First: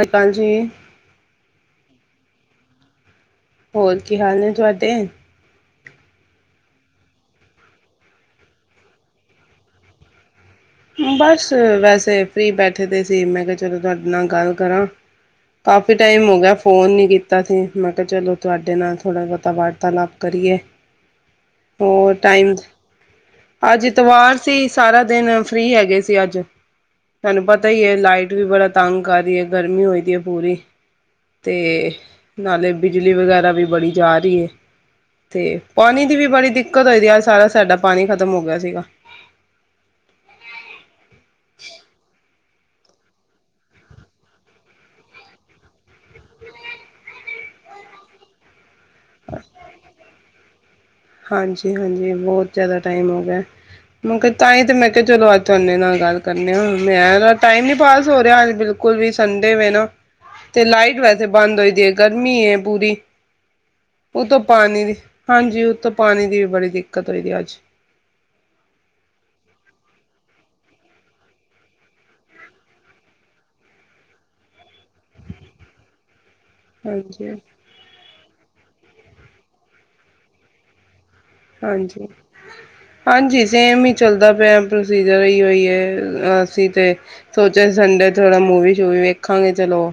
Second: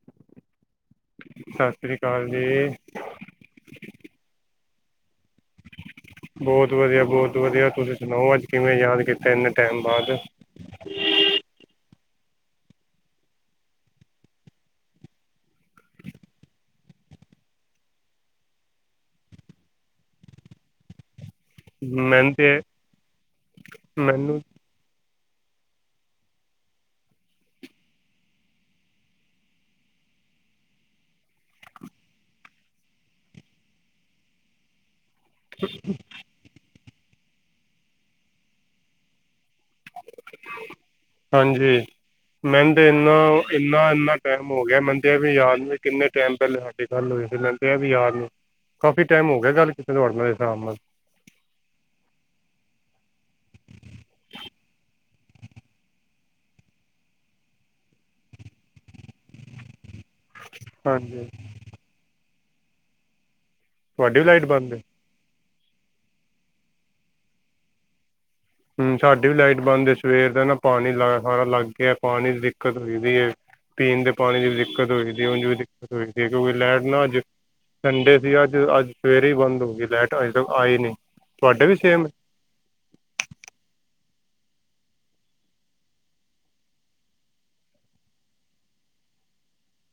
ਹਕਾਂ ਜੀ। ਹਾਂਜੀ। ਤੇ। ਬੋਤ ਵਧੀਆ, ਬੋਤ ਵਧੀਆ ਤੁਸੀਂ ਸੁਣਾਓ ਅੱਜ ਕਿਵੇਂ ਯਾਦ ਕੀਤਾ ਇੰਨੇ ਟੈਮ ਬਾਅਦ। ਤੇ ਫ੍ਰੀ ਬੈਠੇ ਦੇ ਸੀ ਮੈਂ ਕਿਆ ਚਲੋ ਤੁਹਾਡੇ ਨਾਲ ਗੱਲ ਕਰਾਂ ਕਾਫੀ ਟਾਈਮ ਹੋ ਗਿਆ ਫੋਨ ਨੀ ਕੀਤਾ ਸੀ ਮੈਂ ਕਿਆ ਚਲੋ ਤੁਹਾਡੇ ਨਾਲ ਥੋੜ੍ਹਾ ਬੋਹਤਾ ਵਾਰਤਾਲਾਪ ਕਰੀਏ ਹੋਰ ਮੈਨੂੰ ਤੇ ਟਾਈਮ ਅੱਜ ਇਤਵਾਰ ਮੈਨੂੰ ਸੀ ਸਾਰਾ ਦਿਨ ਫ੍ਰਰੀ ਹੈਗੇ ਸੀ ਅੱਜ ਤੁਹਾਨੂੰ ਪਤਾ ਈ ਏ ਲਾਈਟ ਵੀ ਬੜਾ ਤੰਗ ਕਰ ਰੀ ਏ ਗਰਮੀ ਹੋਈ ਦੀ ਏ ਪੂਰੀ, ਤੇ ਨਾਲੇ ਬਿਜਲੀ ਵਗੈਰਾ ਵੀ ਬੜੀ ਜਾ ਰੀ ਏ। ਤੇ ਪਾਣੀ ਦੀ ਵੀ ਬੜੀ ਦਿੱ ਕਦ ਆਏਦੀ ਅਜ ਸਾਰਾ ਸਾਡਾ ਪਾਣੀ ਖਤਮ ਹੋ ਗਿਆ ਸੀਗਾ ਹਾਂਜੀ ਮੇਨ ਤੇ ਇੰਨਾ ਇੰਨਾ ਇੰਨਾ ਟਾਈਮ ਹੋ ਗਿਆ, ਮੇਨ ਤੇ ਏ ਵੀ ਯਾਦ ਨੀ ਕਿੰਨੇ ਟਾਈਮ ਪਹਿਲੇ ਸਾਡੀ ਗੱਲ ਹੋਏ ਸੀ ਮੇਨ ਤੇ ਏ ਵੀ ਯਾਦ ਨੀ ਕਾਫੀ ਟਾਈਮ ਹੋ ਗਿਆ ਗੱਲ ਕੀਤੇ ਤੁਹਾਡੇ ਨਾਲ ਇਸ ਹਿਸਾਬ ਨਾਲ ਹਾਂਜੀ ਹਾਂਜੀ ਬਹੁਤ ਜਿਆਦਾ ਟਾਈਮ ਹੋ ਗਿਆ ਏ ਮੈਂ ਕਿਆ ਤਾਈਂ ਤੇ ਮੈਂ ਕਿਹਾ ਚਲੋ ਅੱਜ ਤੁਹਾਡੇ ਨਾਲ ਗੱਲ ਕਰਨੇ ਆ ਮੈਂ ਆ ਟਾਈਮ ਨੀ ਪਾਸ ਹੋ ਰਿਹਾ ਅਜ ਬਿਲਕੁਲ ਵੀ ਸੰਦੇ ਵੇ ਨਾ ਤੇ ਲਾਈਟ ਵੈਸੇ ਹਾਂਜੀ ਬੰਦ ਹੋਈ ਦੀ ਹੈ ਗਰ ਮੀ ਏ ਪੂਰੀ ਤੁਹਾਡੀ ਵੀ ਉੱਤੋ ਲਾਈਟ ਬੰਦ ਏ ਪਾਣੀ ਵੀ ਹਾਂਜੀ ਉੱਤੋਂ ਪਾਣੀ ਦੀ ਵੀ ਬੜੀ ਦਿੱਕਤ ਰਹੀ ਦੀ ਅੱਜ ਹੂੰ ਸਾਡੀ ਵੀ ਲਾਈਟ ਬੰਦ ਏ ਸਵੇਰ ਦਾ ਨਾ। ਪਾਣੀ ਲ ਹਾੜਾ ਲੱਗ ਗਿਆ ਪਾਣੀ ਦੀ ਦਿੱਕਤ ਹੋਈਦੀ ਹੈ ਪੀਣ ਦੇ ਪਾਣੀ ਦੀ ਵੀ ਦਿੱਕਤ ਹੋਈਦੀ ਏ ਉਂਝ ਵੀ ਦਿੱਕਤ ਹੋਈਦੀ। ਜੇ ਕਿਓਕਿ ਲੈਟ ਨਾ ਅੱਜ ਹਾਂਜੀ-ਹਾਂਜੀ। ਸੰਡੇ ਤੇ ਅੱਜ ਅੱਜ ਸਵੇਰੇ ਈ ਬੰਦ ਹੋ ਗਈ ਲਾਈਟ ਅਜੇ ਤੱਕ ਆਈ ਨੀ ਹਾਂਜੀ--ਹਾਂਜੀ। ਸੇਮ ਹੀ ਚੱਲਦਾ ਪਿਆ ਪ੍ਰੋਸੀਜਰ ਏਹੀ ਉਹੀ ਹੇ ਅਸੀਂ ਤੇ ਸੋਚਿਆ ਸੀ ਸੰਡੇ ਥੋੜਾ ਮੂਵੀ ਸ਼ੂਵੀ ਵੇਖਾਂਗੇ ਚਲੋ,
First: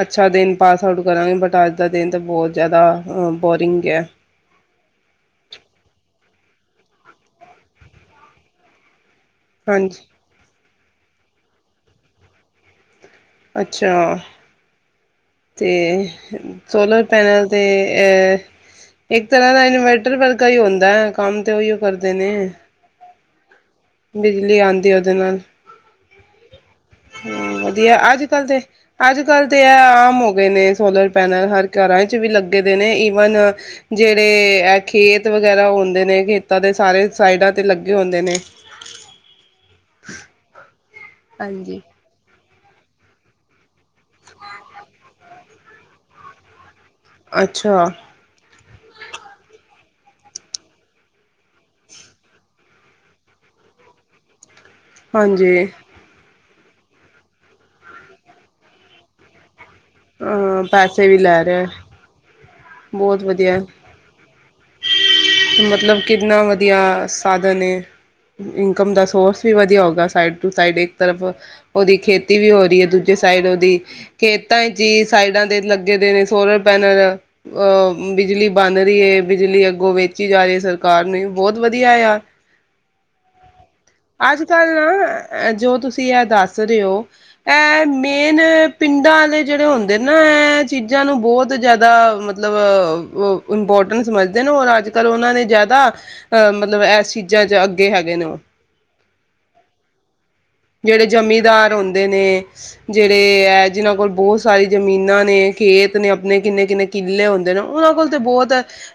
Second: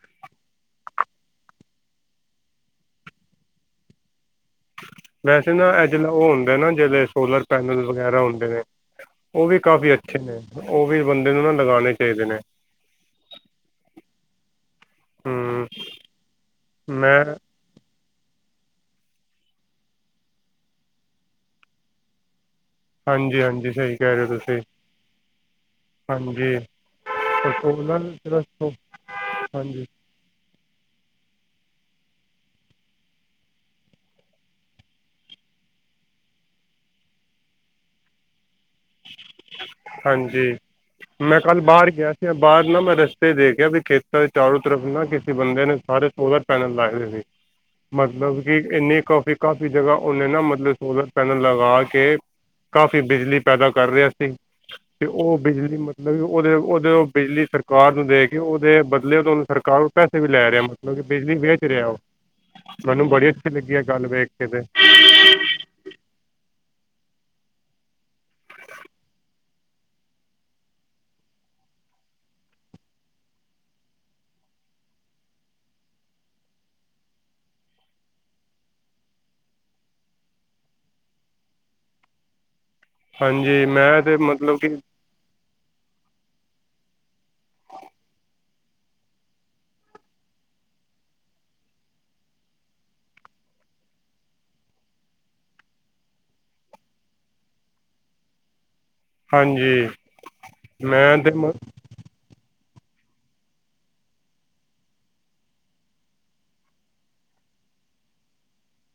ਅੱਛਾ ਦਿਨ ਪਾਸ ਆਊਟ ਕਰਾਂਗੇ ਬਟ ਅੱਜ ਦਾ ਦਿਨ ਤਾਂ ਬਹੁਤ ਜਿਆਦਾ ਬੋਰਿੰਗ ਗਿਆ ਵੈਸੇ ਨਾ ਏਹ ਜੇਲਾ ਓ ਹੋੰਦਾ ਐਨਾ ਜਿਲਹੇ ਸੋਲਰ ਪੈਨਲ ਵਗੈਰਾ ਹੁੰਦੇ ਨੇ ਓਹ ਵੀ ਕਾਫੀ ਹਾਂਜੀ। ਅੱਛੇ ਨੇ। ਉਹ ਵੀ ਬੰਦੇ ਨੂੰ ਨਾ ਲਗਾਣੇ ਚਾਹੀਦੇ ਨੇ ਅੱਛਾ। ਹਮ ਤੇ ਸੋਲਰ ਮੈਂ ਪੈਨਲ ਤੇ ਏ ਇੱਕ ਤਰ੍ਹਾਂ ਦਾ ਇਨਵਰਟਰ ਵਰਗਾ ਹੀ ਹੁੰਦਾ ਏ ਕੰਮ ਤੇ ਉਹੀਓ ਕਰਦੇ ਨੇ ਹਾਂਜੀ ਹਾਂਜੀ। ਸਹੀ ਕਹਿ ਰਹੇ ਹੋ ਬਿਜਲੀ ਤੁਸੀਂ ਆਉਂਦੀ ਉਹਦੇ ਨਾਲ ਹਾਂਜੀ ਹੂੰ ਵਧੀਆ ਅੱਜ ਸੋਲਰ ਕੱਲ ਤੇ ਅੱਜ ਕੱਲ ਤੇ ਹੈ ਹਾਂਜੀ ਆਮ ਹੋ ਗਏ ਨੇ ਸੋਲਰ ਪੈਨਲ ਹਰ ਘਰਾਂ ਚ ਵੀ ਲੱਗੇ ਦੇ ਨੇ ਈਵਨ ਜਿਹੜੇ ਇਹ ਖੇਤ ਵਗੈਰਾ ਹੋੰਦੇ ਨੇ ਖੇਤਾਂ ਦੇ ਸਾਰੇ ਸਾਈਡਾਂ ਤੇ ਲੱਗੇ ਹੋੰਦੇ ਨੇ। ਹਾਂਜੀ। ਮੈਂ ਕੱਲ ਹਾਂਜੀ ਬਾਹਰ ਗਿਆ ਸੀ। ਬਾਹਰ ਨਾ ਮੈਂ ਰਸਤੇ ਦੇਖਿਆ ਵੀ ਖੇੱਤਾ ਦੇ ਚਾਰੋ ਤਰਫ ਨਾ ਕਿਸੀ ਬੰਦੇ ਨੇ ਸਾਰੇ ਸੋਲਰ ਪੈਨਲ ਲਾਏ ਅੱਛਾ ਮਤਲਬ ਕਿ ਇੰਨੀ ਕਾਫੀ ਕਾਫ਼ੀ ਜਗ੍ਹਾ ਓਹਨੇ ਨਾ ਮਤਲਬ ਸੋਲਰ ਪੈਨਲ ਲਗਾ ਕੇ ਕਾਫ਼ੀ ਬਿਜਲੀ ਪੈਦਾ ਕਰ ਰਿਆ ਸੀ ਤੇ ਓਹ ਹਾਂਜੀ ਬਿਜਲੀ ਮਤਲਬ ਏਓ ਓਹਦੇ ਓਹਦੇ ਬਿਜਲੀ ਸਰਕਾਰ ਨੂੰ ਦੇ ਕੇ ਉਹਦੇ ਬਦਲੇ ਓ ਤੌਨੂੰ ਸਰਕਾਰੋ ਪੈਸੇ ਵੀ ਲੈ ਰਿਹਾ ਅ ਮਤਲਬ ਕਿ ਪੈਸੇ ਵੀ ਬਿਜਲੀ ਲੈ ਵੇਚ ਰਹੇ ਰਿਹਾ ਓਹ ਬਹੁਤ ਵਧੀਆ ਕੇ ਤੇ ਮਤਲਬ ਕਿੰਨਾ ਵ ਦੀਆ ਸਾਧਨ ਏ ਇਨਕਮ ਦਾ ਸੋਰਸ ਵੀ ਵਧੀਆ ਹੋਗਾ ਸਾਈਡ ਟੂ ਸਾਈਡ ਇੱਕ ਤਰਫ ਓਹਦੀ ਖੇਤੀ ਵੀ ਹੋ ਰਹੀ ਹੈ ਦੂਜੇ ਸਾਈਡ ਉਹਦੀ ਖੇਤਾਂ ਚ ਹੀ ਸਾਈਡਾਂ ਦੇ ਲੱਗੇ ਦੇ ਨੇ ਸੋਲਰ ਪੈਨਲ ਅਹ ਬਿਜਲੀ ਬਣ ਰੀ ਏ ਬਿਜਲੀ ਅੱਗੋਂ ਵੇਚੀ ਜਾ ਰਿਆ ਸਰਕਾਰ ਨੂੰ ਹਿ ਬਹੋਤ ਵਧੀਆ ਏਆ ਹਾਂਜੀ ਮੈਂ ਤੇ ਅੱਜ ਮਤਲਬ ਕੱਲ ਕਿ ਨਾ ਐ ਜੋ ਤੁਸੀਂ ਆ ਦੱਸ ਦੱਸ ਰਏ ਓਹ ਇਹ ਮੇਨ ਪਿੰਡਾਂ ਆਲੇ ਜਿਹੜੇ ਹੁੰਦੇ ਨਾ ਇਹ ਚੀਜ਼ਾਂ ਨੂੰ ਬਹੋਤ ਜਿਆਦਾ ਮਤਲਬ ਮਤਲਬ ਇੰਪੌਰਟੈੰਸ ਸਮਝਦੇ ਨੇ ਔਰ ਅੱਜ ਕੱਲ੍ਹ ਉਹਨਾਂ ਨੇ ਜਿਆਦਾ ਅ ਮਤਲਬ ਇਸ ਚੀਜਾ ਚ ਅੱਗੇ ਹੈਗੇ ਨੇ ਓਹ। ਹਾਂਜੀ। ਜਿਹੜੇ ਮੈਂ ਤੇ ਮ ਜਮੀਦਾਰ ਹੁੰਦੇ ਨੇ ਜਿਹੜੇ ਐ ਜਿੱਨਾਂ ਕੋਲ ਬਹੁਤ ਸਾਰੀ ਜਮੀਨਾਂ ਨੇ ਖੇਤ ਨੇ ਆਪਣੇ ਕਿੰਨੇ ਕਿੰਨੇ ਕੀਲੇ ਹੁੰਦੇ ਨੇ ਉਹਨਾਂ ਕੋਲ ਤੇ ਬਹੁਤ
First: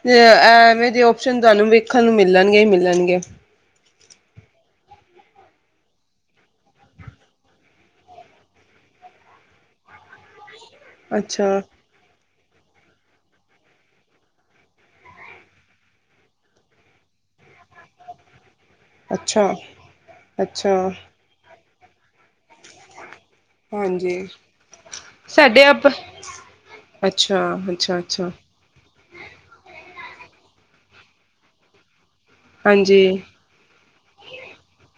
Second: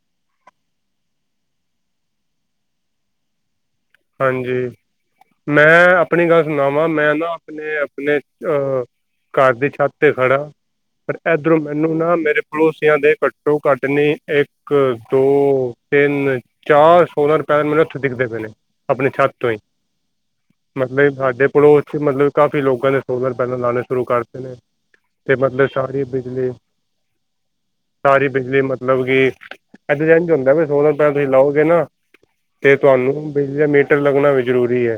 ਐਵੇਂ ਜਿ ਓਪਸ਼ਨ ਤੁਹਾਨੂੰ ਵੇਖਣ ਨੂੰ ਮਿਲਣਗਿ ਈ ਮਿਲਣਗਿ ਹਾਂਜੀ ਮੈਂ ਆਪਣੀ ਗੱਲ ਸੁਣਾਵਾਂ ਮੈਂ ਨਾ ਆਪਣੇ ਆਪਣੇ ਅਹ ਘਰ ਦੀ ਛੱਤ ਤੇ ਖੜਾ ਪਰ ਅੱਛਾ ਇਧਰੋਂ ਮੈਨੂੰ ਨਾ ਮੇਰੇ ਪੜੋਸੀਆਂ ਦੇ ਘੱਟੋ ਘੱਟ ਨਹੀਂ ਇੱਕ ਦੋ ਤਿੰਨ ਚਾਰ ਸੋਲਰ ਪੈਨਲ ਮੈਨੂੰ ਏਥੋਂ ਦਿਖਦੇ ਪਏ ਨੇ ਆਪਣੇ ਛੱਤ ਤੋਂ ਅੱਛਾ ਹੀ ਅੱਛਾ ਮਤਲਬ ਏ ਸਾਡੇ ਪੜੋਸ ਚ ਮਤਲਬ ਕਾਫੀ ਲੋਕਲ ਦ ਹੈ ਸੋਲਰ ਪੈਨਲ ਲਾਨੇ ਸ਼ੁਰੂ ਹਾਂਜੀ ਕਰਦਤੇ ਨੇ ਤੇ ਸਾਡੇ ਮਤਲਬ ਆਪ ਸਾਰੀ ਬਿਜਲੀ ਅੱਛਾ, ਅੱਛਾ, ਸਾਰੀ ਅੱਛਾ ਬਿਜਲੀ ਮਤਲਬ ਕੀ ਏਥੇ ਤੇ ਏਜਂ ਹੁੰਦਾ ਵੇ ਸੋੋਲਰ ਪੈਨਲ ਤੁਈ ਲਓਗੇ ਨਾ ਤੇ ਹਾਂਜੀ। ਤੁਵਾਨੂੰ ਵੀ? ਮੀਟਰ ਲੱਗਣਾ ਵੀ ਜ਼ਰੂਰੀ ਏ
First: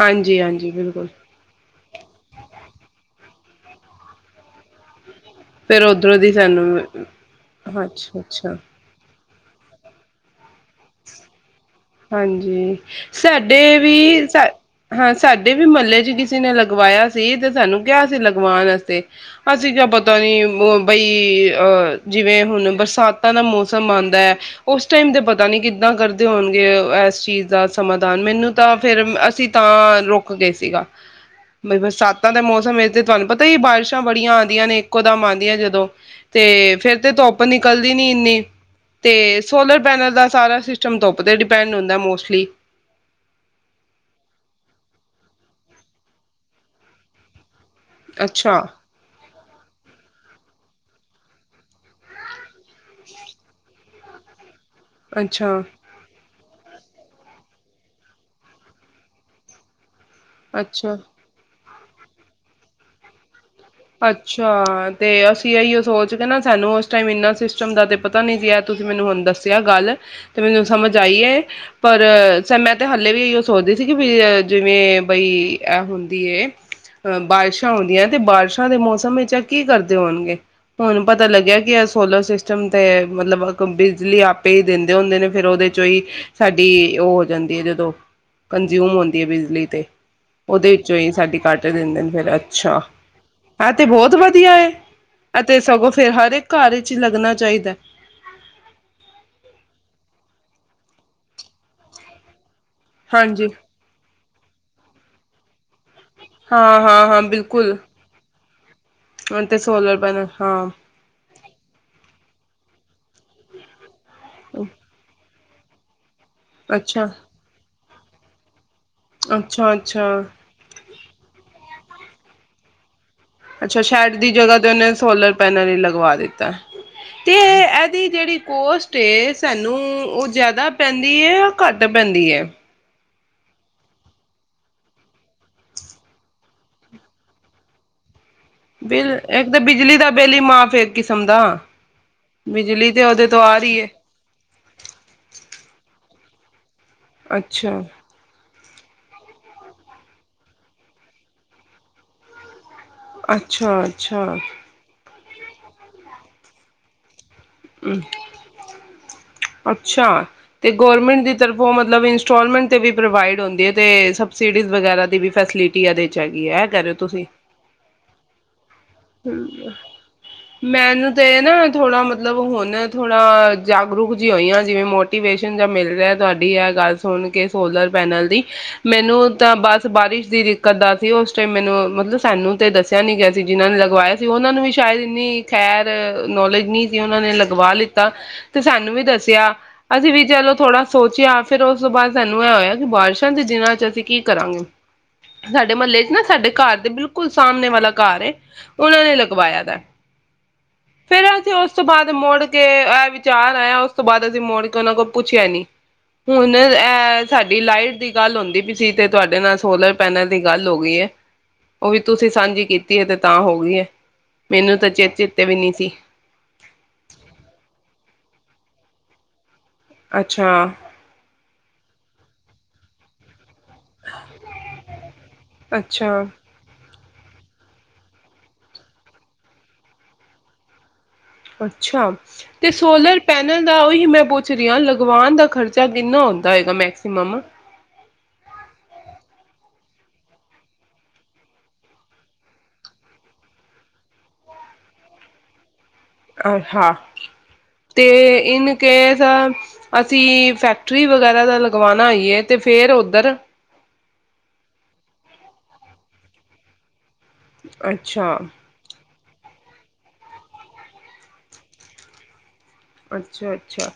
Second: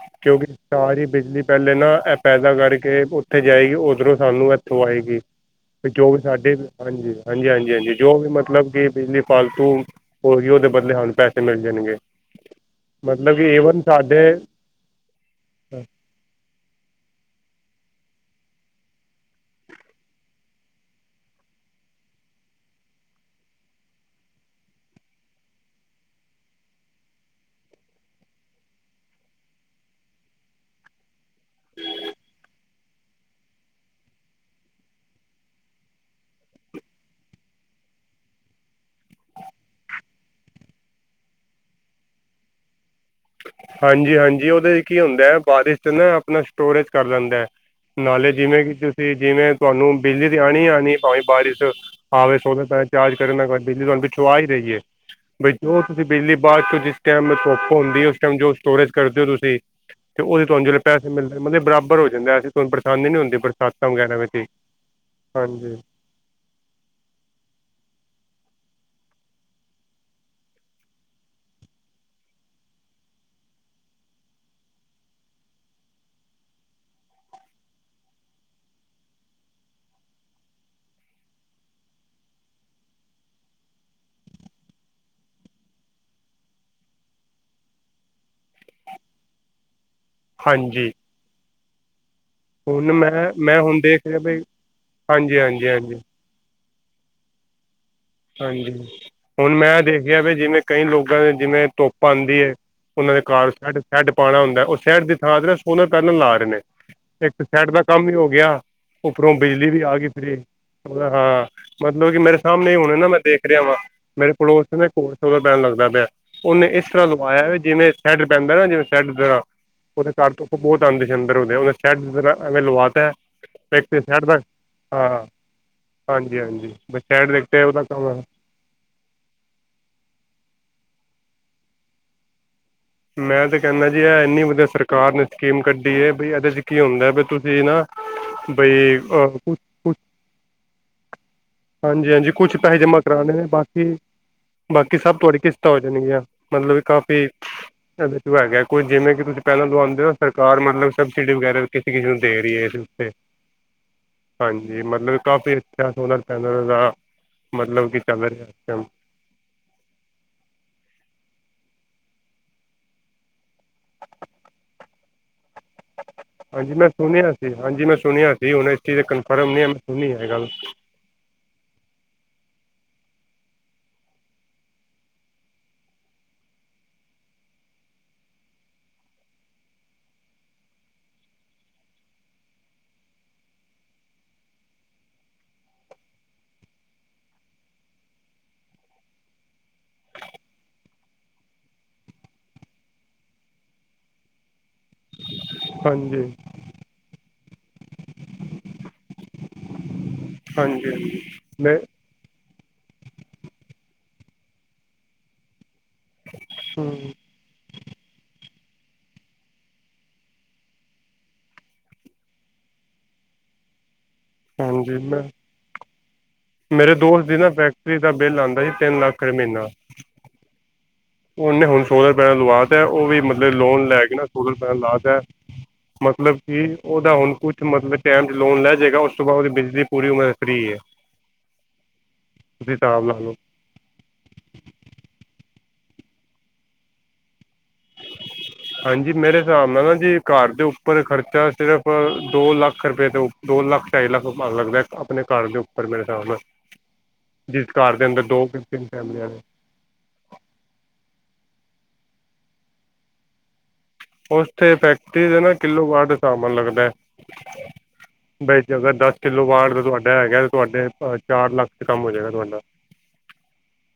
ਹਾਂਜੀ, ਕਿਉਂਕਿ ਹਾਂਜੀ ਸਾਰੀ ਬਿਲਕੁਲ ਬਿਜਲੀ ਪ ਹਲੇ ਨਾ ਐ ਪੈਦਾ ਕਰਕੇ ਉੱਥੇ ਜਾਏਗੀ ਉਓਧਰੋਂ ਸਾਨੂੰ ਇੱਥੋਂ ਆਏਗੀ। ਫੇਰ ਤੇ ਜੋ ਉੱਧਰੋਂ ਦੀ ਸਾਡੇ ਹਾਂਜੀ ਸਾਨੂੰ - ਹਾਂਜੀ, ਹਾਂਜੀ, ਹਾਂਜੀ ਜੋ ਅੱਛਾ, ਵੀ ਅੱਛਾ ਮਤਲਬ ਕਿ ਬਿਜਲੀ ਫਾਲਤੂ - ਹੋਹੀਓਦੇ ਬਦਲੇ ਹਾਨੂੰ ਪੈਸੇ ਮਿਲ ਜਾਣਗੇ ਹਾਂਜੀ। ਮਤਲਬ ਕਿ ਸਾਡੇ ਈਵਨ ਸਾਡੇ ਵੀ ਸਾ ਹਾਂ ਸਾਡੇ ਵੀ ਮਲੇ 'ਚ ਕਿਸੀ ਨੇ ਲਗਵਾਇਆ ਸੀ ਤੇ ਸਾਨੂੰ ਕਿਹਾ ਸੀ ਲਗਵਾਨ ਅਸਤੇ ਅਸੀਂ ਕਿਯਾ ਪਤਾ ਨੀ ਬਈ ਅ ਜਿਵੇਂ ਹੁਣ ਬਰਸਾਤਾਂ ਦਾ ਮੌਸਮ ਆਦਾਂ ਐ ਉਸ ਟਾਈਮ ਤੇ ਪਤਾ ਨਈ ਕਿੱਦਾਂ ਕਰਦੇ ਹੋਣ, ਏ, ਐਸ ਚੀਜ਼ ਦਾ ਸਮਾਧਾਨ ਮੈਨੂੰ ਤਾਂ ਫੇਰ ਅਸੀਂ ਤਾਂ- ਰੁਕ ਗਏ ਸੀਗਾ ਬ ਬਰਸਾਤਾਂ ਦੇ ਮੌਸਮ ਵਿੱਚ ਤੇ ਤੁਹਾਨੂੰ ਪਤਾ ਇ ਬਾਰਿਸ਼ਾਂ ਬੜੀਆਂ ਆਦੀਆਂ ਨੇ ਇੱਕੋ ਦਮ ਆਉਂਦੀਆਂ ਜਦੋਂ ਤੇ ਫੇਿਰ ਤੇ ਧੁੱਪ ਨਿਕਲਦੀ ਨੀ ਇੰਨੀ ਤੇ ਸੋਲਰ ਪੈਨਲ ਦਾ ਸਾਰਾ ਸਿਸਟਮ ਧੁੱਪ ਦੇ ਡਿਪੈਂਡ ਹੁੰਦੈ ਮੋਸਟਲੀ ਹਾਂਜੀ-ਹਾਂਜੀ ਔਦੇ ਚ ਕੀ ਹੁੰਦੈ ਬਾਰਿਸ਼ ਚ ਨਾ ਆਪਨਾ ਸਟੋਰੇਜ ਕਰ ਲੇੰਦੈ। ਨਾਲੇ ਅੱਛਾ ਜਿਵੇਂ ਕਿ ਤੁਸੀਂ ਜਿਵੇਂ ਤੁਹਾਨੂੰ ਬਿਜਲੀ ਦੀ ਆਣੀ ਆਣੀ ਏ ਭਾਵੇਂ ਬਾਰਿਸ਼ ਆਵੇ ਸੋਵੇ ਚਾਰਜ ਕਰ ਨਾ ਕਰੇ ਬਿਜਲੀ ਤੁਆਨੂੰ ਪਿੱਛੋਂ ਆ ਈ ਰਈ ਏ ਬਈ ਅੱਛਾ ਜੋ ਤੁਸੀਂ ਬਿਜਲੀ ਬਾਦ ਚੋਂ ਜਿਸ ਟਾਈਮ ਧੋੱਪ ਹੁੰਦੀ ਏ ਔਸ ਸਮਜੋ ਸਟੋਰੇਜ ਕਰਦੇ ਔ ਤੁਸੀਂ ਤੇ ਉਦੇ ਤੁਆਨ ਜੇੜੇ ਅੱਛਾ ਪੈਸੇ ਮਿਲਦੇ ਮਨੇ ਬਰਾਬ ਰ ਹੋ ਜਾਂਦਾਂ ਤੁਹਾਨ ਪਰੇਸ਼ਾਨੀ ਨੀ ਹੁੰਦੀ ਫਿਰ ਅੱਛਾ ਤੇ ਅਸੀਂ ਇਹੀਓ ਸੋਚ ਦੇ ਨਾ ਸਾਨੂੰ ਉਸ ਟਾਈਮ ਇਨਾ ਸਿਸਟਮ ਦਾ ਤੇ ਪਤਾ ਨੀ ਸੀ ਤੁਸੀਂ ਮੈਨੂੰ ਹੁਣ ਦੱਸਿਆ ਗੱਲ ਤੇ ਮੈਨੂੰ ਸਮਝ ਆਈ ਏ, ਪਰ ਚਲ ਮੈਂ ਤੇ ਹਾਲੇ ਵੀ ਇੋ ਸੋਚਦੀ ਸੀ ਕਿ ਵੀ ਜਿਵੇਂ ਬਈ ਇਹ ਹੁੰਦੀ ਹੈ ਅ ਬਾਰਿਸ਼ਾਂ ਹੁੰਦੀਆਂ ਤੇ ਬਾਰਿਸ਼ ਾਂ ਦੇ ਮੌਸਮ ਵਿੱਚ ਆ ਕੀ ਕਰਦੇ ਹੋਣਗੇ ਹੁਣ ਪਤਾ ਲੱਗਿਆ ਕਿਏ ਸੋਲਰ ਸਿਸਟਮ ਤੇ ਮਤਲਬ ਬਿਜਲੀ ਆਪੇ ਹੀ ਦਿੰਦੇ ਹੁੰਦੇ ਨੇ ਫਿਰ ਉਹਦੇ ਚੋਂ ਹੀ ਸਾਡੀ ਉਹ ਹੋ ਜਾਂਦੀ ਹੈ ਜਦੋਂ ਕੰਜ਼ਊਮ ਹੁੰਦੀ ਹੈ ਬਿਜਲੀ ਤੇ ਉਹਦੇ ਹਾਂਜੀ ਵਿੱਚੋਂ ਹੀ ਸਾਡੀ ਘੱਟ ਤੇ ਦੇੰਦੇਨ ਫਿਰ ਅੱਛਾ ਹੁਣ ਮੈਂ ਮੈਂ ਆ ਹੁਣ ਤੇ ਦੇਖ ਬਹੁਤ ਰਿਹਾ ਬਈ ਵਧੀਆ ਏ ਹਾਂਜੀ ਅਤੇ ਹਾਂਜੀ ਸਗੋਂ ਹਾਂਜੀ ਫੇਰ ਹਰ ਇੱਕ ਘਰ ਵਿੱਚ ਲੱਗਨਾ ਚਾਹੀਦਾ ਏ ਹਾਂਜੀ ਹੁਣ ਮੈਂ ਦੇਖਿਆ ਵੀ ਜਿਵੇਂ ਕਈ ਲੋਕਾਂ ਦੇ ਜਿਵੇਂ ਧੁੱਪ ਆਂਦੀ ੲਏ ਉਹਨਾਂ ਦੇ ਹਾਂਜੀ ਘਰ [unintelligible] ਪਾਣਾ ਹੋਂਦਾ ਓਹ ਸ਼ਹਿਰ ਦੀ ਥਾਂ ਤੇ ਨਾ ਓਹਨਾਂ ਕਰਨਲ ਲਾ ਰਹੇ ਨੇ ਹਾਂ ਹਾਂ ਹਾਂ ਇੱਕ ਸ਼ੈਡ ਬਿਲਕੁਲ ਦਾ ਕੰਮ ਹੀ ਹੋ ਗਿਆ ਉੱਪਰੋਂ ਹੁਣ ਤੇ ਬਿਜਲੀ ਵੀ ਸੋਲਰ ਆ ਗਈ ਪੈਨਲ ਫਰੀ ਹਾਂ ਹਾਂ ਮਤਲਬ ਕਿ ਮੇਰੇ ਸਾਮਨੇ ਹੀ ਹੁਣ [unintelligible] ਹੁਣ ਨਾ ਮੈਂ ਦੇਖ ਰਿਹਾ ਵਾਂ ਮੇਰੇ ਪੜੋਸ ਚ ਨਾ ਇਕ ਹੋਰ ਸੋਲਰ ਪੇਨਲ ਲੱਗਦਾ ਪਿਆ। ਉਹਨੇ ਇਸ ਅੱਛਾ ਤਰ੍ਹਾਂ ਲਵਾਇਆ ਜਿਵੇਂ ਹੈੱਡ ਪੈਂਦਾ ਨਾ ਜੇਵੇ ਸ਼ੇਡ ਪਿਆ, ਅੱਛਾ ਉਹਦੇ ਅੱਛਾ ਕਾਰ ਤੇ ਉੱਤੇ ਬਹੁਤ [unintelligible] ਐਵੇ ਲਵਾਤਾ ਹੈ ਅੱਛਾ ਸ਼ੈਡ ਦੀ ਜਗ੍ਹਾ ਤੇ ਉਹਨੇ ਸੋਲਰ ਪੈਨਲ ਹੀ ਲਗਵਾ ਹਾਂਜੀ ਦਿੱਤਾ ਹਾਂਜੀ ਸ਼ੈਡ ਤੇ ਦੇਖਤੇ ਉਹਦਾ ਐ ਇਹਦੀ ਕੰਮ ਜਿਹੜੀ ਕੋਸਟ ਏ ਸਾਨੂੰ ਉਹ ਜਿਆਦਾ ਪੈਂਦੀ ਦੀ ਹੈ ਜਾਂ ਘੱਟ ਪੈਂਦੀ ਹੈ? ਮੈਂ ਤਾਂ ਕਹਿੰਦਾ ਜੀ ਇਹ ਇੰਨੀ ਵਧੀਆ ਸਰਕਾਰ ਨੇ ਸਕੀਮ ਕੱਢੀ ਹੈ ਵੀ ਇਹਦੇ ਚ ਕੀ ਹੁੰਦਾ ਵੀ ਤੁਸੀਂ ਨਾ ਬਈ ਬਿੱਲ ਇੱਕ ਤਾਂ ਕੁਛ-ਕੁਛ, ਬਿਜਲੀ ਦਾ ਬਿੱਲ ਹੀ ਮਾਫ਼ ਇੱਕ ਕਿਸਮ ਦਾ ਹਾਂਜੀ-ਹਾਂਜੀ ਕੁਛ ਪੈਸੇ ਬਿਜਲੀ ਜਮਾ ਤੇ ਉਹਦੇ ਤੋਂ ਕਰਾਣੇ ਆ ਰਹੀ ਹੈ ਬਾਕੀ, ਬਾਕੀ ਸਭ ਤੁਹਾਡੀ ਕਿਸ਼ਤਾਂ ਹੋ ਜਾਣਗੀਆਂ। ਮਤਲਬ ਕਾਫੀ ਅੱਛਾ [unintelligible] ਕੋਈ ਜਿਵੇਂ ਕਿ ਤੁਸੀਂ ਪਹਿਲਾਂ ਲਵਾਉਂਦੇ ਹੋ ਸਰਕਾਰ ਮਤਲਬ ਸਬਸਿਡੀ ਵਗੈਰਾ ਕਿਸੇ ਕਿਸੇ ਨੂੰ ਦੇ ਰਹੀ ਹੈ ਇਸ ਉੱਤੇ ਅੱਛਾ-ਅੱਛਾ। ਕਾਪੀ ਇਥਿਆ ਸੋਲਰ ਪੈਨਲ ਦਾ ਮਤਲਬ ਕਿ ਚੱਲ ਰਿਹਾ ਇਸ ਟਾਈਮ ਅੱਛਾ, ਤੇ ਗੋਰਮੈਂਟ ਦੀ ਤਰਫੋਂ ਮਤਲਬ ਇਨਸ ਇੰਸਟੋਲਮੈਂਟ ਤੇ ਵੀ ਪ੍ਰੋਵਾਈਡ ਹੁੰਦੀ ਹੈ ਤੇ ਸਬਸਿਡੀਜ਼ ਵਗੈਰਾ ਦੀ ਵੀ। ਫੈਸਿਲਿਟੀ ਇਹਦੇ ਚ ਹੈਗੀ ਹੈ ਹਾਂਜੀ, ਕਹਿ ਮੈਂ ਰਹੇ ਹੋ ਤੁਸੀਂ ਸੁਣਿਆ ਸੀ, ਹਾਂਜੀ, ਮੈਂ ਸੁਣਿਆ ਸੀ ਹੁਣ ਕਨਫਰਮ ਨ ਆ ਮੈਂ ਸੁਣੀ ਹੈ ਗੱਲ। ਮੈਨੂੰ ਤੇ ਨਾ ਥੋੜਾ ਮਤਲਬ ਹੁਣ ਥੋੜਾ ਜਾਗਰੂਕ ਜਿ ਹੋਈਆਂ ਜਿਵੇਂ ਮੋਟੀਵੇਸ਼ਨ ਜਾਂ ਮਿਲ ਰਿਹਾ ਤੁਹਾਡੀ ਐ ਗੱਲ ਸੁਣ ਕੇ ਸੋਲਰ ਪੈਨਲ ਦੀ, ਮੈਨੂੰ ਤਾਂ ਬਸ ਬਾਰਿਸ਼ ਦੀ ਦਿੱਕਤ ਦਾ ਸੀ ਉਸ ਟਾਈਮ ਮੈਨੂੰ ਮਤਲਬ ਸਾਨੂੰ ਤੇ ਦੱਸਿਆ ਨੀ ਗਿਆ ਸੀ ਜਿਹਨਾਂ ਨੂੰ ਲਗ ਲਗਵਾਇਆ ਸੀ ਉਹਨਾਂ ਨੂੰ ਵੀ ਸ਼ਾਇਦ ਇੰਨੀ ਖ਼ੈਰ ਨੌਲੇਜ ਨਹੀਂ ਸੀ ਉਹਨਾਂ ਨੇ ਲਗਵਾ ਲਿੱਤਾ, ਤੇ ਸਾਨੂੰ ਵੀ ਦੱਸਿਆ ਅਸੀਂ ਵੀ ਚਲੋ ਥੋੜ੍ਹਾ ਸੋਚਿਆ ਫਿਰ ਉਸ ਤੋਂ ਬਾਅਦ ਸਾਨੂੰ ਇਹ ਹੋਇਆ ਕਿ ਬਾਰਿਸ਼ਾਂ ਦੇ ਦਿਨਾਂ ਚ ਅਸੀਂ ਕੀ ਕਰਾਂਗੇ। ਸਾਡੇ ਮਹੱਲੇ ਚ ਨਾ ਹਾਂਜੀ ਸਾਡੇ ਘਰ ਦੇ ਬਿਲਕੁਲ ਸਾਹਮਣੇ ਵਾਲਾ ਘਰ ਹੈ। ਉਹਨਾਂ ਨੇ ਲਗਵਾਇਆ ਦਾ, ਹਾਂਜੀ ਹਾਂਜੀ ਫੇਰ ਅਸੀਂ ਉਸ ਮੈਂ ਤੋਂ ਬਾਅਦ ਮੁੜ ਕੇ ਐ ਵਿਚਾਰ ਆਇਆ। ਉਸ ਤੋਂ ਬਾਅਦ ਅਸੀਂ ਮੋੜ ਕੇ ਉਹਨਾਂ ਕੋਲ ਪੁੱਛਿਆ ਨੀ। ਹੁਣ ਹਮ, ਇਹ ਸਾਡੀ ਲਾਈਟ ਦੀ ਗੱਲ ਹੁੰਦੀ ਵੀ ਤੇ ਤੁਹਾਡੇ ਨਾਲ ਸੋਲਰ ਪੈਨਲ ਦੀ ਗੱਲ ਹੋ ਗਈ ਹੈ। ਉਹ ਵੀ ਤੁਸੀਂ ਸਾਂਝੀ ਕੀਤੀ ਹੈ ਤੇ ਤਾਂ ਹੋ ਹੁਈ ਹੈ। ਮੈਨੂੰ ਤਾਂ ਹਾਂਜੀ, ਚੇ ਚੇਤੇ ਵੀ ਨਹੀਂ ਸੀ। ਮੈਂ-ਮੇਰੇ ਦੋਸਤ ਦੀ ਨਾ ਫੈਕਟਰੀ ਦਾ ਬਿੱਲ ਆਂਦਾ ਤਿੰਨ ਲੱਖ ਏ ਮਹੀਨਾ। ਅੱਛਾ। ਉਹਨੇ ਹੁਣ ਸੋਲਰ-ਪੈਨਲ ਲਵਾ ਤਾਂ, ਉਹ ਵੀ ਮ ਲੋਨ ਲੈ ਕੇ ਨਾ ਸੋਲਰ- ਪੈਨਲ ਲਾ ਤਾਂ ਏ ਅੱਛਾ, ਮਤਲਬ ਕਿ ਓਹਦਾ ਹੁਣ ਕੁਛ ਮਤਲਬ ਟਾਈਮ ਚ ਲੋਨ ਲੈ ਜਾਏਗਾ, ਉਸ ਤੋਂ ਬਾਅਦ ਓਹਦੀ ਬਿਜਲੀ ਪੂਰੀ ਉਮਰ ਫ੍ਰੀ ਹੈ। ਅੱਛਾ, ਤੇ ਤੁਸੀਂ ਹਿਸਾਬ ਲਾ ਸੋਲਰ ਲਓ ਪੈਨਲ ਦਾ ਓਹੀ ਮੈਂ ਪੁੱਛ ਰੀ ਆਂ ਲਗਵਾਨ ਦਾ ਖਰਚਾ ਖਰਚਾ ਕਿੰਨਾ ਹੋੰਦਾ ਹੋਏਗਾ ਮੈਕਸੀਮਮ। ਹਾਂਜੀ, ਮੇਰੇ ਹਿਸਾਬ ਨਾਲ ਨਾ ਜੀ, ਘਰ ਦੇ ਉੱਪਰ ਖਰਚਾ ਸਿਰਫ਼ ਦੋ ਲੱਖ ਰੁਪਏ ਤੋਂ ਦੋ ਲੱਖ ਢਾਈ ਲੱਖ ਲੱਗਦਾ ਅਪਣੇ ਘਰ ਦੇ ਮੇਰੇ ਹਿਸਾਬ ਨਾਲ ਹਾਂ ਜਿਸ ਘਰ ਦੇ ਤੇ ਅੰਦਰ ਦੋ ਇਨ ਤਿੰਨ ਕੇਸ ਫੈਮਲੀਆਂ ਨੇ ਅਸੀਂ ਫੈਕਟਰੀ ਵਗੈਰਾ ਦਾ ਲਗ ਗਵਾਣਾ ਹੋਈਏ ਤੇ ਫੇਰ ਓਧੱਰ ਓਸਤੇ ਫੈਕਟਰੀ ਤੇ ਨਾ ਕਿੱਲੋਵਾਟ ਹਿਸਾਬ ਨਾਲ ਲੱਗਦਾ ਏ। ਅੱਛਾ। ਕਿਲੋਵਾਟ ਦਾ ਤੁਹਾਡਾ ਹੈਗਾ। ਤੁਹਾਡੇ ਚਾਰ ਲੱਖ ਚ ਕੰਮ ਹੋ ਜਾਏਗਾ ਤੁਹਾਡਾ। ਅੱਛਾ, ਅੱਛਾ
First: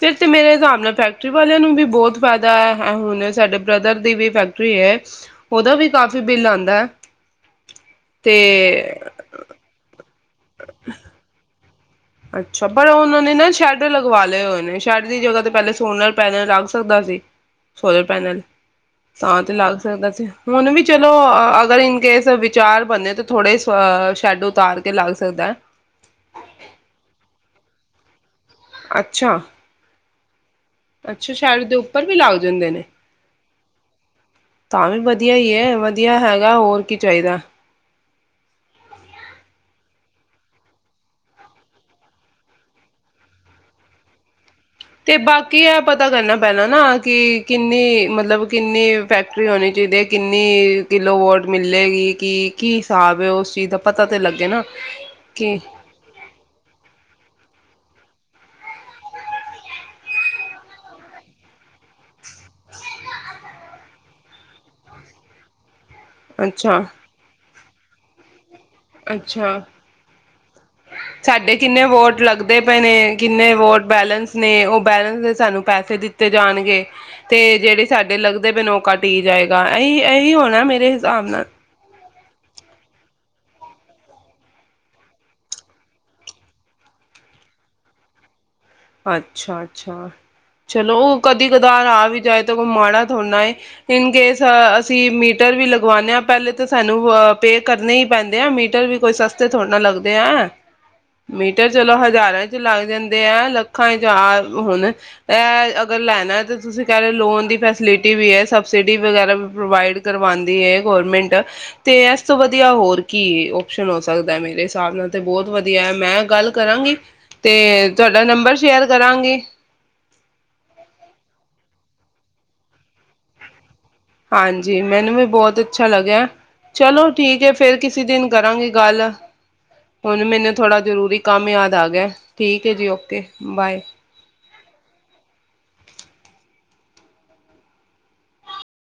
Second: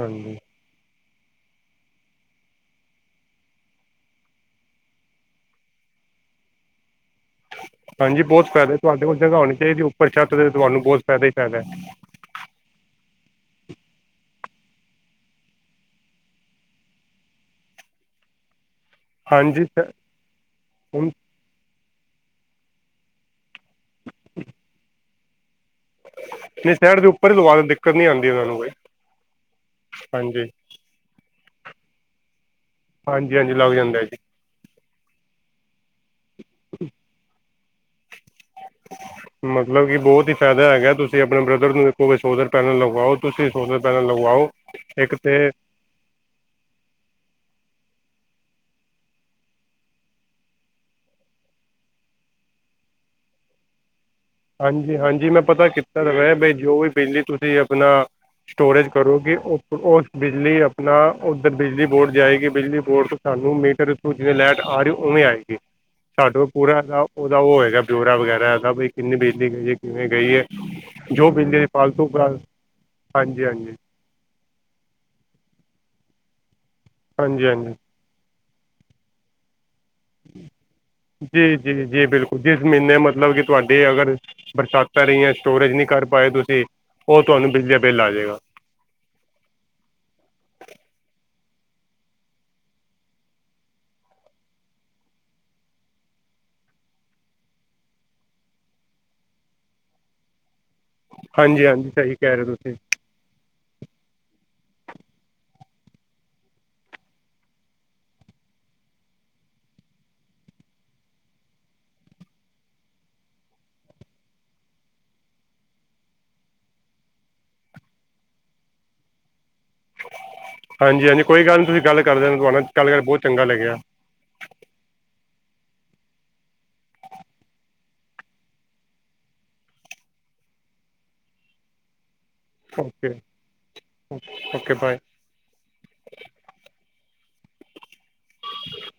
ਫਿਰ ਤੇ ਹਾਂਜੀ ਮੇਰੇ ਹਿਸਾਬ ਨਾਲ ਫੈ ਫੈਕਟਰੀ ਵਾਲਿਆਂ ਨੂੰ ਵੀ ਬੋਹਤ ਫਾਇਦਾ ਏ। ਹੁਣ ਏ ਸਾਡੇ ਬ੍ਰਦਰ ਦੀ ਵੀ ਫੈਕਟਰੀ ਏ, ਓਹਦਾ ਵੀ ਕਾਫੀ ਬਿੱਲ ਆਂਦਾ ਏ। ਹਾਂਜੀ, ਬਹੁਤ ਫਾਇਦੇ, ਤੁਹਾਡੇ ਕੋਲ ਜਗ੍ਹਾ ਹੋਣੀ ਚਾਹੀਦੀ ਹੈ। ੳਪੱਰ ਛੱਤ ਤੇ ਤੁਹਾਨੂੰ ਬਹੁਤ ਫਾਇਦਾ ਹੀ ਫਾਇਦਾ ਏ। ਅੱਛਾ, ਪਰ ਓਹਨਾਂ ਨੇ ਨਾ ਸ਼ੈੱਡ ਲਗਵਾ ਲਏ ਹੋਏ ਨੇ। ਸ਼ੈੱਡ ਦੀ ਜਗ੍ਹਾ ਤੇ ਪਹਿਲੇ ਸੋਨਲ ਪੈਨਲ ਲੱਗ ਸਕਦਾ ਸੀ। Solar panel. ਤਾਂ ਤੇ ਹਾਂਜੀ ਲੱਗ ਸਕਦਾ ਸੀ, ਹੁਣ ਵੀ ਚਲੋ, ਅਗਰ ਇਹ ਸਭ ਵਿਚਾਰ ਬਣੇ ਤੇ ਥੋੜੇ ਚ ਅ ਸ਼ੈੱਡ ਉਤਾਰ ਕੇ ਲੱਗ ਸਕਦੈ ਨਈਂ, ਸੈਡ ਦੇ ਉੱਪਰ ਈ ਲਵਾ ਲੋ ਦਿੱਕਤ ਨੀ ਆ ਅੱਛਾ। ਹਾਂਜੀ। ਅੱਛਾ, ਛੈਡ ਦੇ ਉੱਪਰ ਵੀ ਲੱਗ ਜਾਂਦੇ ਨੇ। ਹਾਂਜੀ ਹਾਂਜੀ ਲੱਗ ਜਾਂਦਾ ਜੀ ਤਾਂ ਵੀ ਵਧੀਆ ਈ ਐ। ਵਧੀਆ ਹੈਗਾ, ਹੋਰ ਕੀ ਚਾਈਦਾ। ਮਤਲਬ ਕਿ ਬੋਤ ਈ ਫੈਦਾ ਹੈਗਾ, ਤੁਸੀਂ ਆਪਣੇ ਬ੍ਰਦਰ ਨੂੰ ਵੀ ਕਹੋ ਸੋਲਰ ਪੈਨਲ ਲਗਵਾਓ, ਤੁਸੀਂ ਸੋਲਰ ਪੈਨਲ ਲਗਵਾਓ। ਤੇ ਬਾਕੀ ਐ ਪਤਾ ਕਰਨਾ ਪੈਣਾ ਨਾ ਕਿ ਕਿ ਕਿੰਨੀ ਮਤਲਬ, ਕਿੰਨੀ ਫੈਕਟਰੀ ਹੋਣੀ ਚਈਦੀ ਏ, ਕਿੰਨੀ ਕਿਲੋਵੋਟ ਮਿਲੇਗੀ ਕਿ ਕੀ ਸਾਬ ਐ? ਉਸ ਚੀਜ਼ ਦਾ ਪਤਾ ਤਾਂ ਲੱਗੇ ਨਾ ਹਾਂਜੀ, ਹਾਂਜੀ, ਮੈਂ ਕਿ ਪਤਾ ਕੀਤਾ ਦਾ ਵੇ ਬਈ, ਜੋ ਵੀ ਬਿਜਲੀ ਤੁਸੀਂ ਆਪਣਾ ਸਟੋਰੇਜ ਕਰੋਗੇ, ਓ ਬਿਜਲੀ ਆਪਣਾ ਓੱਧਰ ਬਿਜਲੀ ਬੋਡ ਜਾਏਗੀ। ਬਿਜਲੀ ਬੋਡ ਤੋਂ ਸਾਨੂੰ ਮੀਟਰ ਤੋਂ ਜਿਵੇਂ ਲੈਟ ਆ ਰਈ ਓਵੇਂ ਆਏਗੀ। ਸਾਡੂ ਪੂਰਾ ਅੱਛਾ [unintelligible] ਓਦਾ ਓ ਹੋਏਗਾ। ਜੋੜਾ ਵਗੈਰਾ ਐ ਸਬ। ਅੱਛਾ, ਜੋ ਸਾਡੇ ਬਿਜਲੀ ਦੀ ਕਿੰਨੇ ਫਾਲਤੂ ਵੋਟ ਗੱਲ। ਲੱਗਦੇ ਪਏ ਨੇ, ਹਾਂਜੀ ਕਿੰਨੇ ਹਾਂਜੀ ਵੋਟ ਬੈਲਂਸ ਨੇ ਓ ਬੈਲੈਂਸ ਦੇ ਸਾਨੂੰ ਪੈਸੇ ਦਿੱਤੇ ਜਾਣਗੇ। ਹਾਂਜੀ ਤੇ ਹਾਂਜੀ ਜੇੜੇ ਸਾਡੇ ਲੱਗ ਦੇ ਵੇ ਨੌਕਾ ਟੀ ਜਾਏਗਾ। ਇਹੀ ਇਹੀ ਹੋਣਾ ਮੇਰੇ ਹਿਸਾਬ ਨਾਲ ਜੀ, ਜੀ, ਜੀ ਬਿਲਕੁਲ, ਜਿਸ ਮਈਨੇ ਮਤਲਬ ਕਿ ਤੁਆਡੇ ਅਗਰ ਬਰਸਾਤਾਂ ਰਹੀਆਂ, ਸਟੋਰੇਜ ਨਹੀਂ ਕਰ ਪਾਏ ਤੁਸੀਂ, ਓ ਤੁਆਨੂੰ ਬਿਜਲੀ ਦਾ ਬਿੱਲ ਆ ਜਾਏਗਾ। ਅੱਛਾ, ਅੱਛਾ, ਚਲੋ ਓ ਕ ਦੀ ਕਧਾਰ ਆ ਵੀ ਜਾਏ ਤਾਂ ਕੋ ਮਾੜਾ ਥੋੜਾਂ ਏ, ਇਨਕੇਸ ਅਸੀਂ ਮੀਟਰ ਵੀ ਲਗਵਾਨੇ ਆ ਪੈਲੇ ਤੇ ਸਾਨੂੰ ਪੇ ਕਰਨੇ ਈ ਪੈਂਦੇ ਆ ਮੀਟਰ ਵੀ ਕੋਈ ਸਸਤੇ ਥੋੜੇ ਨਾਲ ਲੱਗਦੇ ਐ। ਹਾਂਜੀ ਮੀਟਰ ਹਾਂਜੀ ਚਲੋ ਸਹੀ ਕਹਿ ਰਹੇ ਹਜਾਰਾ ਚ ਹੋ ਤੁਸੀਂ ਲੱਗ ਜਾਂਦੇ ਆ ਲ ਹਜਾਰ ਹੁਨ ਏਹ ਅਗਰ ਲੈਨਾ ਤੇ ਤੁਸੀ ਕੈਰੇ ਲੋਨ ਦੀ ਫੈਸਲਿਟੀ ਵੀ ਏ, ਸਬਸਿਡੀ ਵਗੈਰਾ ਵੀ ਪ੍ਰੋਵਾਈਡ ਕਰਵਾਂਦੀ ਏ ਗੋਰਮੈਂਟ ਤੇ ਏਸ ਤੋ ਵਦੀਆ ਹੋਰ ਕੀ ਏ, ਓਪਸ਼ਨ ਹੋ ਸਕਦਾ ਮੇਰੇ ਹਿਸਾਬ ਨਾਲ ਤੇ ਬਹੁਤ ਵਦੀਆ ਐ ਮੈਂ ਗੱਲ ਕਰਾਂਗੀ ਤੇ ਤੁਆਡਾ ਨੰਬਰ ਸ਼ੇਅਰ ਕਰਾਂਗੀ। ਹਾਂਜੀ, ਹਾਂਜੀ, ਕੋਈ ਗੱਲ ਨੀ ਤੁਸੀ ਗੱਲ ਕਰਲੈ ਤੁਆਨ ਗੱਲ ਕਰ ਬਹੁਤ ਚੰਗਾ ਲੱਗੇਆ। ਹਾਂਜੀ, ਮੈਨੂੰ ਵੀ ਬਹੁਤ ਅੱਛਾ ਲੱਗਿਆ ਚਲੋ ਠੀਕ ਏ ਫੇਰ ਕਿਸੇ ਦਿਨ ਕਰਾਂਗੇ ਗੱਲ, ਹੁਨ ਮੈਨੂੰ ਥੋੜਾ ਜਰੂਰੀ ਕੰਮ ਯਾਦ ਆ ਗੇਆ। ਠੀਕ ਏ ਜੀ, ਓਕੇ ਬਾਏ। Okay bye. [unintelligible]